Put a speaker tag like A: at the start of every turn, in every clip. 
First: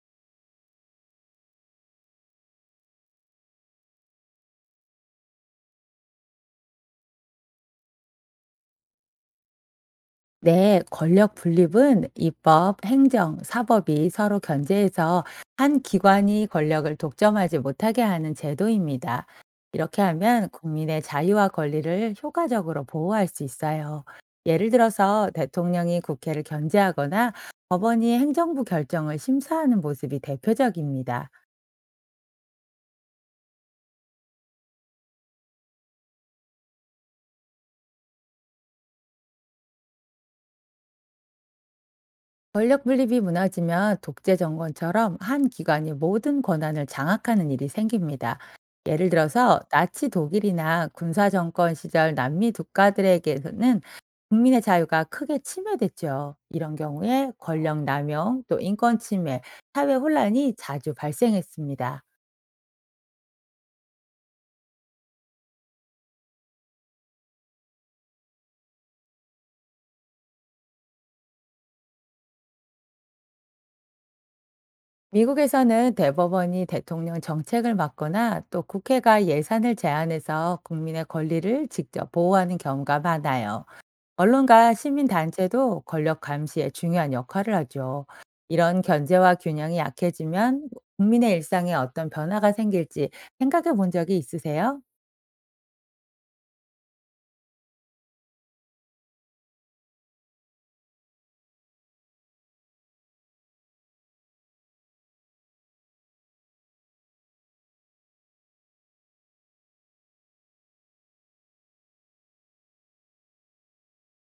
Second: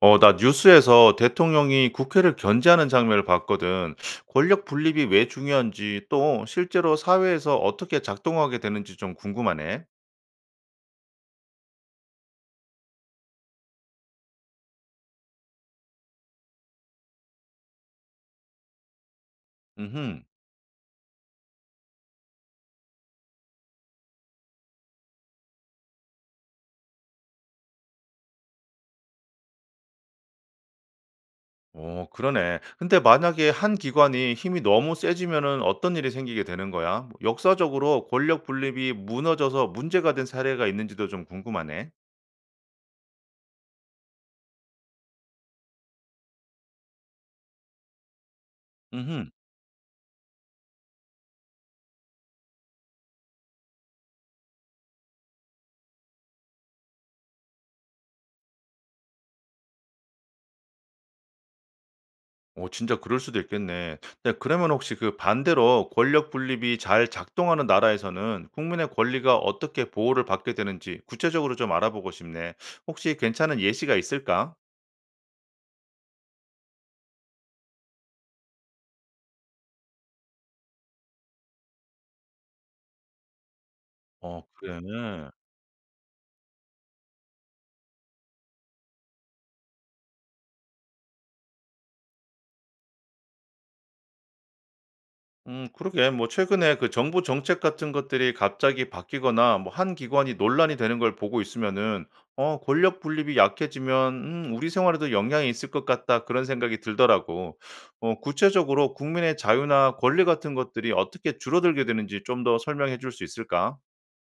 A: 어, 나 뉴스에서 대통령이 국회를 견제하는 장면을 봤거든. 권력 분립이 왜 중요한지 또 실제로 사회에서 어떻게 작동하게 되는지 좀 궁금하네.
B: 네, 권력 분립은 입법, 행정, 사법이 서로 견제해서 한 기관이 권력을 독점하지 못하게 하는 제도입니다. 이렇게
A: 음,
B: 하면 국민의 자유와 권리를 효과적으로 보호할 수 있어요. 예를 들어서 대통령이 국회를 견제하거나 법원이 행정부 결정을 심사하는 모습이 대표적입니다.
A: 어, 그러네. 근데 만약에 한 기관이 힘이 너무 세지면은 어떤 일이 생기게 되는 거야? 뭐 역사적으로 권력 분립이 무너져서 문제가 된 사례가 있는지도 좀 궁금하네.
B: 권력 분립이 무너지면 독재 정권처럼 한 기관이 모든 권한을 장악하는 일이 생깁니다. 예를
A: 음.
B: 들어서 나치 독일이나 군사 정권 시절 남미 국가들에게서는 국민의 자유가 크게 침해됐죠. 이런 경우에 권력 남용, 또 인권 침해, 사회 혼란이 자주 발생했습니다.
A: 어 진짜 그럴 수도 있겠네. 근데 그러면 혹시 그 반대로 권력 분립이 잘 작동하는 나라에서는 국민의 권리가 어떻게 보호를 받게 되는지 구체적으로 좀 알아보고 싶네. 혹시 괜찮은 예시가 있을까?
B: 미국에서는 대법원이 대통령 정책을 맡거나 또 국회가 예산을 제안해서 국민의 권리를 직접 보호하는 경우가 많아요.
A: 어
B: 언론과
A: 그래.
B: 시민단체도 권력 감시에 중요한 역할을 하죠. 이런 견제와 균형이 약해지면 국민의 일상에 어떤 변화가 생길지 생각해 본 적이 있으세요?
A: 그러게 뭐 최근에 그 정부 정책 같은 것들이 갑자기 바뀌거나 뭐 한 기관이 논란이 되는 걸 보고 있으면은 '어 권력 분립이 약해지면 우리 생활에도 영향이 있을 것 같다.' 그런 생각이 들더라고. 어 구체적으로 국민의 자유나 권리 같은 것들이 어떻게 줄어들게 되는지 좀 더 설명해 줄 수 있을까?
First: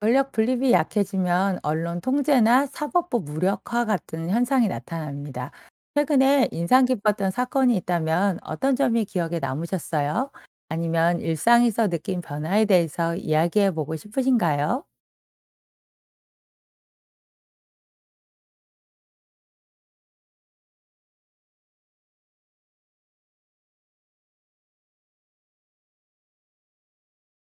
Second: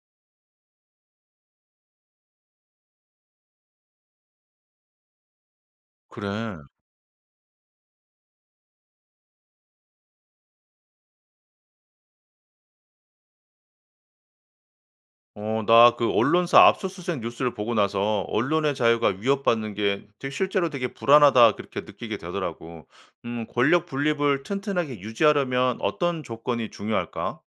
B: 권력 분립이 약해지면 언론 통제나 사법부 무력화 같은 현상이 나타납니다. 최근에
A: 그래.
B: 인상 깊었던 사건이 있다면 어떤 점이 기억에 남으셨어요? 아니면 일상에서 느낀 변화에 대해서 이야기해 보고 싶으신가요?
A: 어, 나 그 언론사 압수수색 뉴스를 보고 나서 언론의 자유가 위협받는 게 되게 실제로 되게 불안하다 그렇게 느끼게 되더라고. 권력 분립을 튼튼하게 유지하려면 어떤 조건이 중요할까?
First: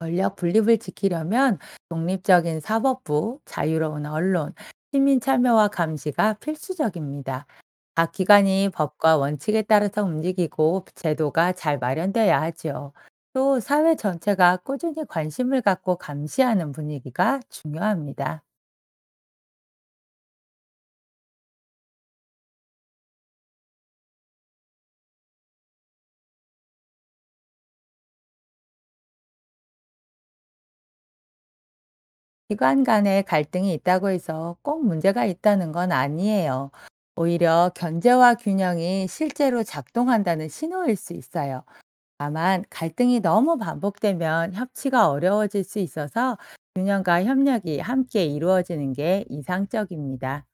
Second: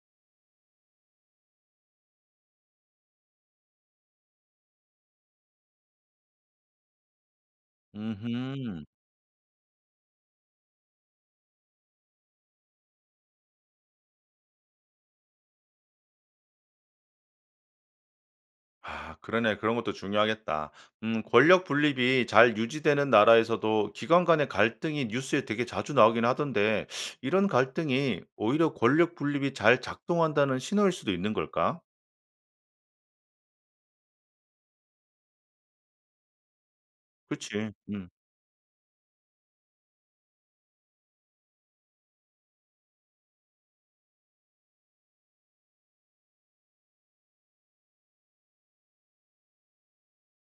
B: 권력 분립을 지키려면 독립적인 사법부, 자유로운 언론, 시민 참여와 감시가 필수적입니다. 각 기관이
A: 음,
B: 법과 원칙에 따라서 움직이고 제도가 잘 마련돼야 하죠. 또 사회 전체가 꾸준히 관심을 갖고 감시하는 분위기가 중요합니다.
A: 아, 그러네. 그런 것도 중요하겠다. 권력 분립이 잘 유지되는 나라에서도 기관 간의 갈등이 뉴스에 되게 자주 나오긴 하던데, 이런 갈등이 오히려 권력 분립이 잘 작동한다는 신호일 수도 있는 걸까?
B: 기관 간의 갈등이 있다고 해서 꼭 문제가 있다는 건 아니에요. 오히려
A: 그치. 음.
B: 견제와 균형이 실제로 작동한다는 신호일 수 있어요. 다만 갈등이 너무 반복되면 협치가 어려워질 수 있어서 균형과 협력이 함께 이루어지는 게 이상적입니다.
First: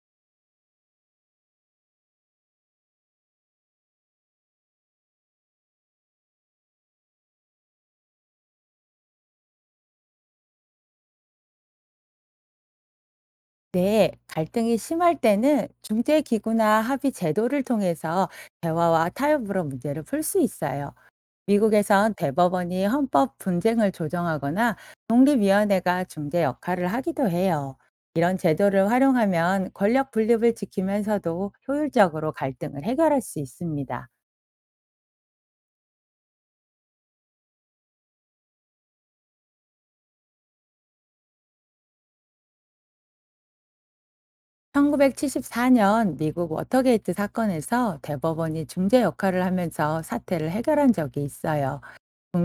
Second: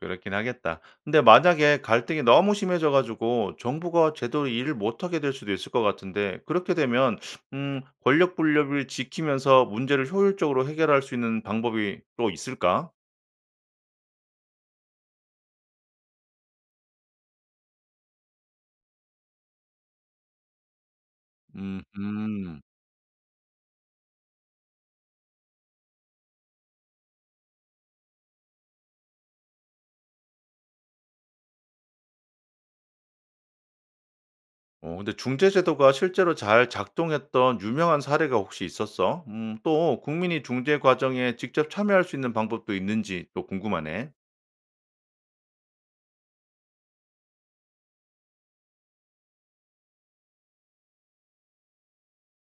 A: 그렇긴 하겠다. 근데 만약에 갈등이 너무 심해져 가지고 정부가 제대로 일을 못 하게 될 수도 있을 것 같은데 그렇게 되면 권력 분립을 지키면서 문제를 효율적으로 해결할 수 있는 방법이 또 있을까?
B: 네, 갈등이 심할 때는 중재기구나 합의 제도를 통해서 대화와 타협으로 문제를 풀 수 있어요. 미국에선
A: 음음.
B: 대법원이 헌법 분쟁을 조정하거나 독립위원회가 중재 역할을 하기도 해요. 이런 제도를 활용하면 권력 분립을 지키면서도 효율적으로 갈등을 해결할 수 있습니다.
A: 어 근데 중재 제도가 실제로 잘 작동했던 유명한 사례가 혹시 있었어? 또 국민이 중재 과정에 직접 참여할 수 있는 방법도 있는지 또 궁금하네.
B: 1974년 미국 워터게이트 사건에서 대법원이 중재 역할을 하면서 사태를 해결한 적이 있어요.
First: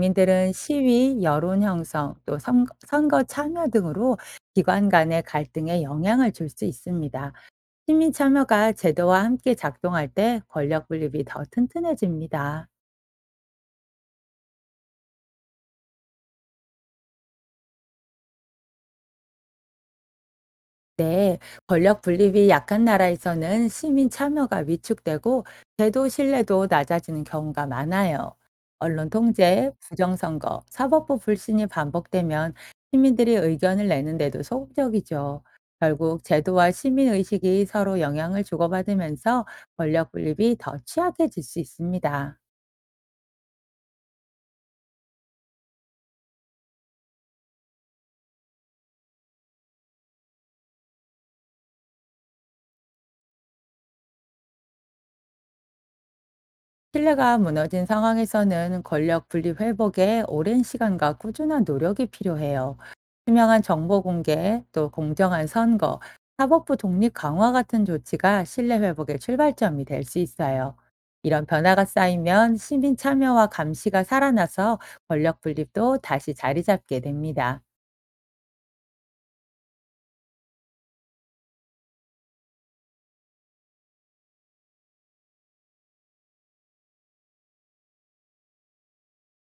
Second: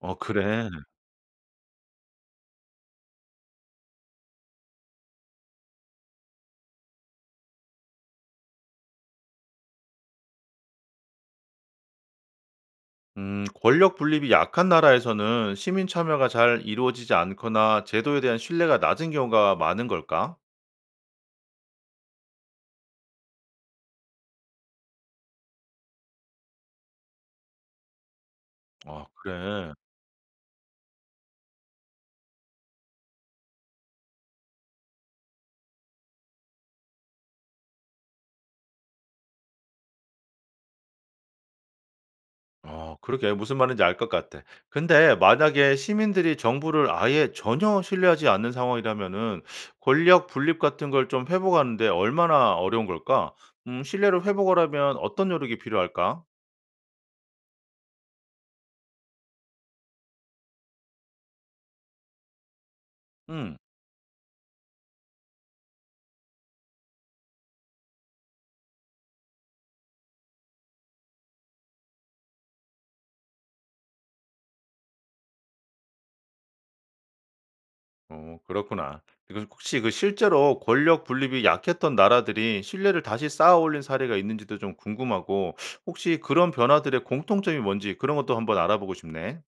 A: 어 그래.
B: 시위, 여론 형성, 또 선거 참여 등으로 기관 간의 갈등에 영향을 줄 수 있습니다. 시민 참여가 제도와 함께 작동할 때 권력 분립이 더 튼튼해집니다.
A: 권력 분립이 약한 나라에서는 시민 참여가 잘 이루어지지 않거나 제도에 대한 신뢰가 낮은 경우가 많은 걸까?
B: 네, 권력 분립이 약한 나라에서는 시민 참여가 위축되고 제도 신뢰도 낮아지는 경우가 많아요.
A: 아,
B: 언론 통제,
A: 그래.
B: 부정선거, 사법부 불신이 반복되면 시민들이 의견을 내는데도 소극적이죠. 결국 제도와 시민의식이 서로 영향을 주고받으면서 권력 분립이 더 취약해질 수 있습니다.
A: 아, 그러게. 무슨 말인지 알 것 같아. 근데 만약에 시민들이 정부를 아예 전혀 신뢰하지 않는 상황이라면은 권력 분립 같은 걸 좀 회복하는데 얼마나 어려운 걸까? 신뢰를 회복하려면 어떤 노력이 필요할까?
B: 신뢰가 무너진 상황에서는 권력 분립 회복에 오랜 시간과 꾸준한 노력이 필요해요.
A: 음.
B: 투명한 정보 공개, 또 공정한 선거, 사법부 독립 강화 같은 조치가 신뢰 회복의 출발점이 될 수 있어요. 이런 변화가 쌓이면 시민 참여와 감시가 살아나서 권력 분립도 다시 자리 잡게 됩니다.
A: 어 그렇구나. 그 혹시 그 실제로 권력 분립이 약했던 나라들이 신뢰를 다시 쌓아 올린 사례가 있는지도 좀 궁금하고 혹시 그런 변화들의 공통점이 뭔지 그런 것도 한번 알아보고 싶네.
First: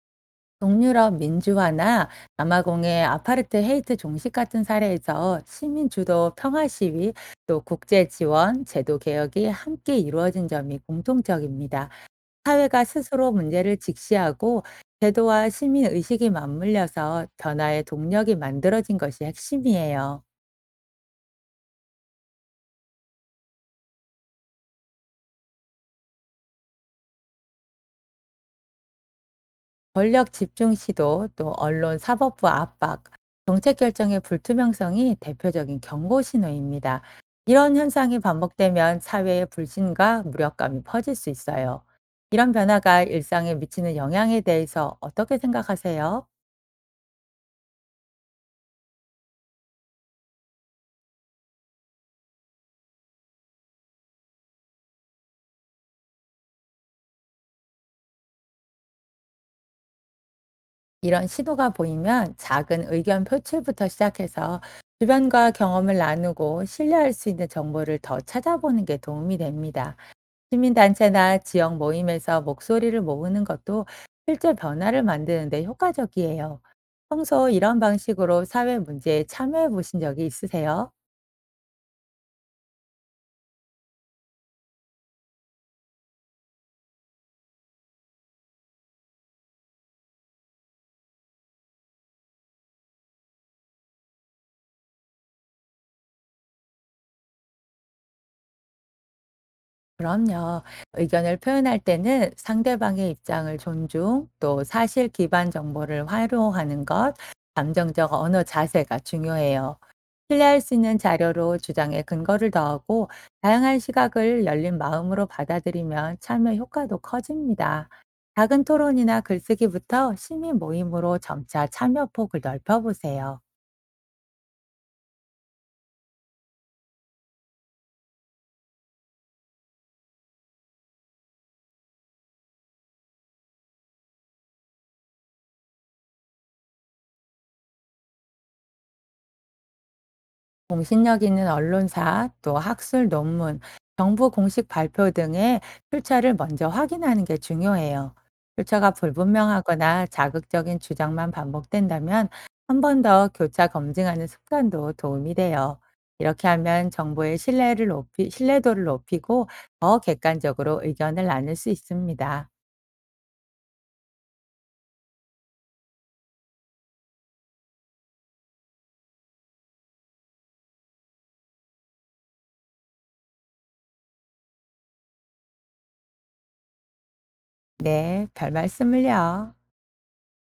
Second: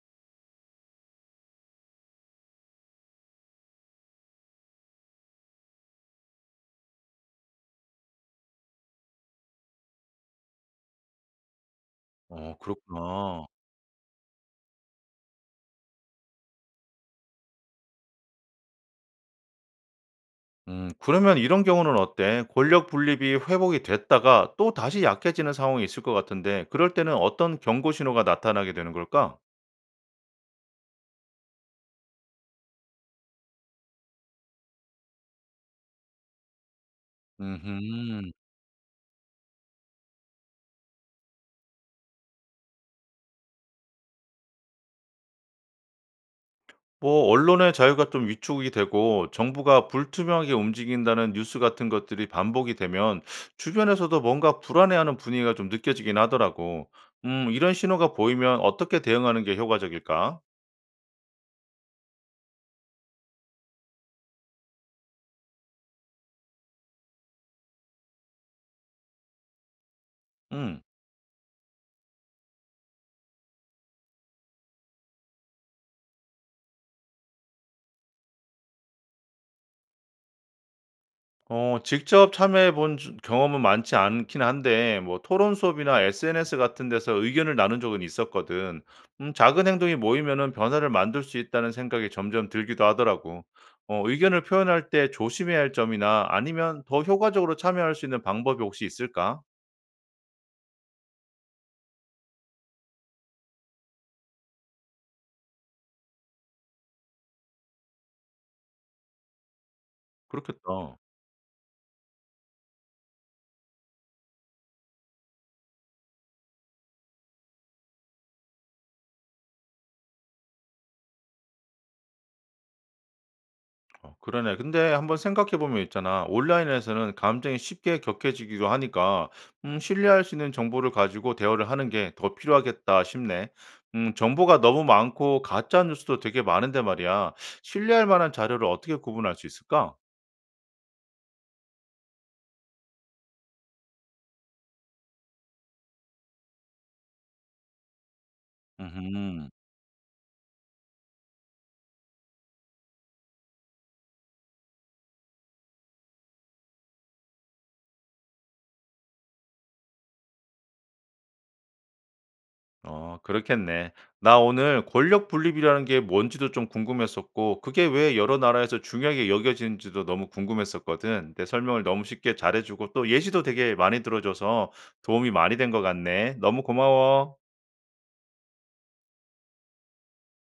B: 동유럽 민주화나 남아공의 아파르트 헤이트 종식 같은 사례에서 시민 주도 평화 시위 또 국제 지원, 제도 개혁이 함께 이루어진 점이 공통적입니다.
A: 어
B: 사회가 스스로
A: 그렇구나.
B: 문제를 직시하고 제도와 시민 의식이 맞물려서 변화의 동력이 만들어진 것이 핵심이에요.
A: 그러면 이런 경우는 어때? 권력 분립이 회복이 됐다가 또 다시 약해지는 상황이 있을 것 같은데 그럴 때는 어떤 경고 신호가 나타나게 되는 걸까?
B: 권력 집중 시도 또 언론 사법부 압박, 정책 결정의 불투명성이 대표적인 경고 신호입니다. 이런 현상이
A: 음흠.
B: 반복되면 사회의 불신과 무력감이 퍼질 수 있어요. 이런 변화가 일상에 미치는 영향에 대해서 어떻게 생각하세요?
A: 뭐 언론의 자유가 좀 위축이 되고 정부가 불투명하게 움직인다는 뉴스 같은 것들이 반복이 되면 주변에서도 뭔가 불안해하는 분위기가 좀 느껴지긴 하더라고. 이런 신호가 보이면 어떻게 대응하는 게 효과적일까?
B: 이런 신호가 보이면 작은 의견 표출부터 시작해서 주변과 경험을 나누고 신뢰할 수 있는 정보를 더 찾아보는 게 도움이 됩니다.
A: 음.
B: 시민단체나 지역 모임에서 목소리를 모으는 것도 실제 변화를 만드는 데 효과적이에요. 평소 이런 방식으로 사회 문제에 참여해 보신 적이 있으세요?
A: 어 직접 참여해 본 주 경험은 많지 않긴 한데 뭐 토론 수업이나 SNS 같은 데서 의견을 나눈 적은 있었거든. 작은 행동이 모이면은 변화를 만들 수 있다는 생각이 점점 들기도 하더라고. 어 의견을 표현할 때 조심해야 할 점이나 아니면 더 효과적으로 참여할 수 있는 방법이 혹시 있을까?
B: 그럼요. 의견을 표현할 때는 상대방의 입장을 존중, 또 사실 기반 정보를 활용하는 것, 감정적 언어 자세가 중요해요. 신뢰할 수 있는
A: 그렇겠다.
B: 자료로 주장에 근거를 더하고 다양한 시각을 열린 마음으로 받아들이면 참여 효과도 커집니다. 작은 토론이나 글쓰기부터 시민 모임으로 점차 참여 폭을 넓혀보세요.
A: 어 그러네. 근데 한번 생각해 보면 있잖아. 온라인에서는 감정이 쉽게 격해지기도 하니까 신뢰할 수 있는 정보를 가지고 대화를 하는 게 더 필요하겠다 싶네. 정보가 너무 많고 가짜 뉴스도 되게 많은데 말이야. 신뢰할 만한 자료를 어떻게 구분할 수 있을까?
B: 공신력 있는 언론사, 또 학술 논문, 정부 공식 발표 등의 출처를 먼저 확인하는 게 중요해요. 출처가
A: 음
B: 불분명하거나 자극적인 주장만 반복된다면 한 번 더 교차 검증하는 습관도 도움이 돼요. 이렇게 하면 정보의 신뢰를 높이, 신뢰도를 높이고 더 객관적으로 의견을 나눌 수 있습니다.
A: 어, 그렇겠네. 나 오늘 권력 분립이라는 게 뭔지도 좀 궁금했었고, 그게 왜 여러 나라에서 중요하게 여겨지는지도 너무 궁금했었거든. 내 설명을 너무 쉽게 잘해주고, 또 예시도 되게 많이 들어줘서 도움이 많이 된 것 같네. 너무 고마워.
B: 네, 별 말씀을요.